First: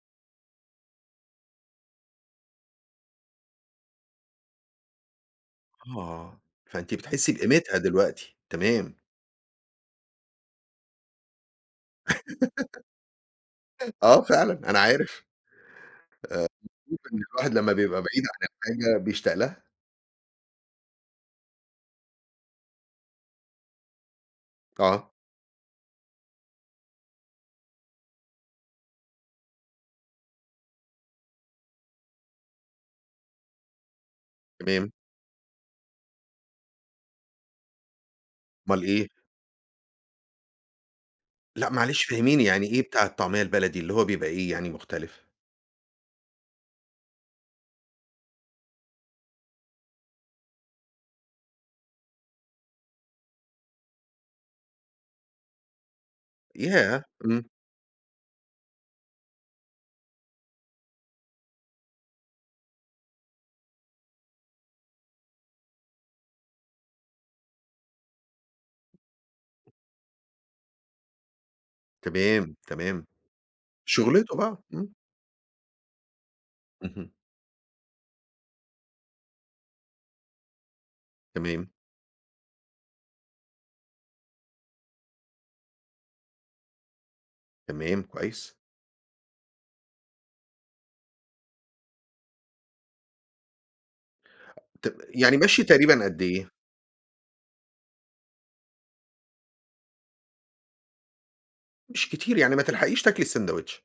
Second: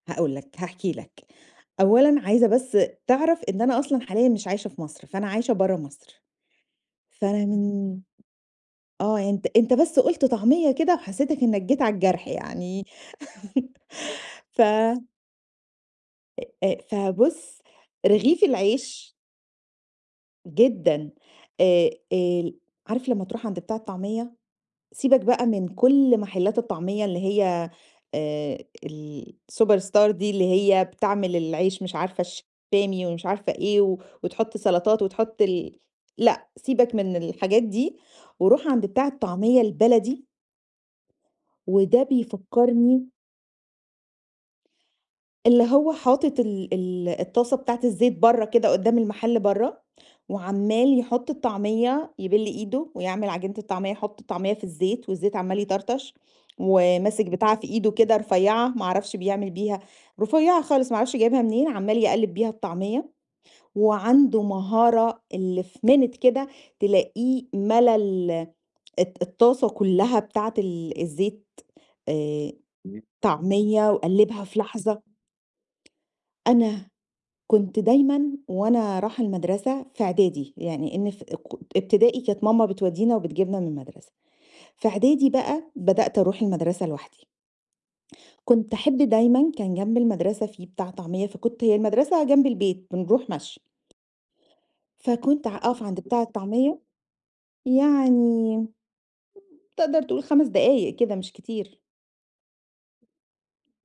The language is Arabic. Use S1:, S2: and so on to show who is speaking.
S1: هاقول لك هاحكي لك، أولًا عايزة بس تعرف إن أنا أصلًا حاليًا مش عايشة في مصر، فأنا عايشة برّا مصر،
S2: آه، فأنتِ بتحسّي
S1: فر
S2: بقيمتها
S1: منين
S2: دلوقتي. تمام.
S1: آه، يعني أنت، أنت بس قُلت طعمية كده وحسّيتك إنّك جيت على الجرح يعني
S2: آه
S1: ف
S2: فعلًا أنا عارف،
S1: أ
S2: آآ،
S1: أ
S2: بنشوف إن الواحد
S1: فبُص،
S2: لمّا بيبقى بعيد
S1: رغيف
S2: عن الحاجة
S1: العيش
S2: بيشتاق لها.
S1: جدًا، آآ، ال عارف لمّا تروح عند بتاع الطعمية
S2: آه.
S1: سِيبك بقى من كل محلات الطعمية اللي هي آآ، الsuperstar دي اللي هي بتعمل العيش مش عارفة الشامي ومش عارفة إيه، و وتحط
S2: تمام.
S1: سَلطات وتحط ال لأ، سِيبك من الحاجات دي وروح
S2: أُمال
S1: عند بتاع
S2: إيه؟
S1: الطعمية البلدي
S2: لأ، معلش
S1: وده
S2: فهّميني يعني إيه بتاع
S1: بيفكّرني
S2: الطعمية البلدي، اللي هو بيبقى إيه يعني مختلف؟
S1: اللي هو حاطط ال ال الطاسة بتاعة الزيت برّا كده قدّام المحل برّا، وعَمّال يحط الطعمية، يِبِل إيده ويعمل عجينة الطعمية، يحط الطعمية في الزيت، والزيت عَمّال يطرطش،
S2: ياه!
S1: وماسك
S2: إمم.
S1: بتاعة في إيده كده رفيّعة ما أعرفش بيعمل بيها رفيّعة خالص ما أعرفش جايبها منين عَمّال يقلّب بيها الطعمية، وعنده مهارة اللي في minute كده تلاقيه مَلا ال الت الطاسة كلّها بتاعة ال الزيت
S2: تمام،
S1: آآ،
S2: تمام.
S1: طعمية
S2: شُغلته
S1: وقلّبها
S2: بقى،
S1: في
S2: إمم.
S1: لحظة أنا
S2: اهم.
S1: كنت دايمًا وأنا راحة المدرسة في إعدادي يعني إن في أ
S2: تمام.
S1: ك إبتدائي كانت ماما بتودّينا وبتجيبنا من المدرسة، في إعدادي بقى بدأت أروح المدرسة لوحدي.
S2: تمام، كويس.
S1: كنت أحب دايمًا كان جنب المدرسة في بتاع طعمية فكنت هي المدرسة جنب البيت بنروح مشي.
S2: طَ يعني
S1: فكنت ع
S2: مشي
S1: أقف عند
S2: تقريبًا قد
S1: بتاع
S2: إيه؟
S1: الطعمية يعني تقدر تقول 5 دقايق كده مش كتير.
S2: مش كتير، يعني ما تلحقيش تاكلي الساندويتش.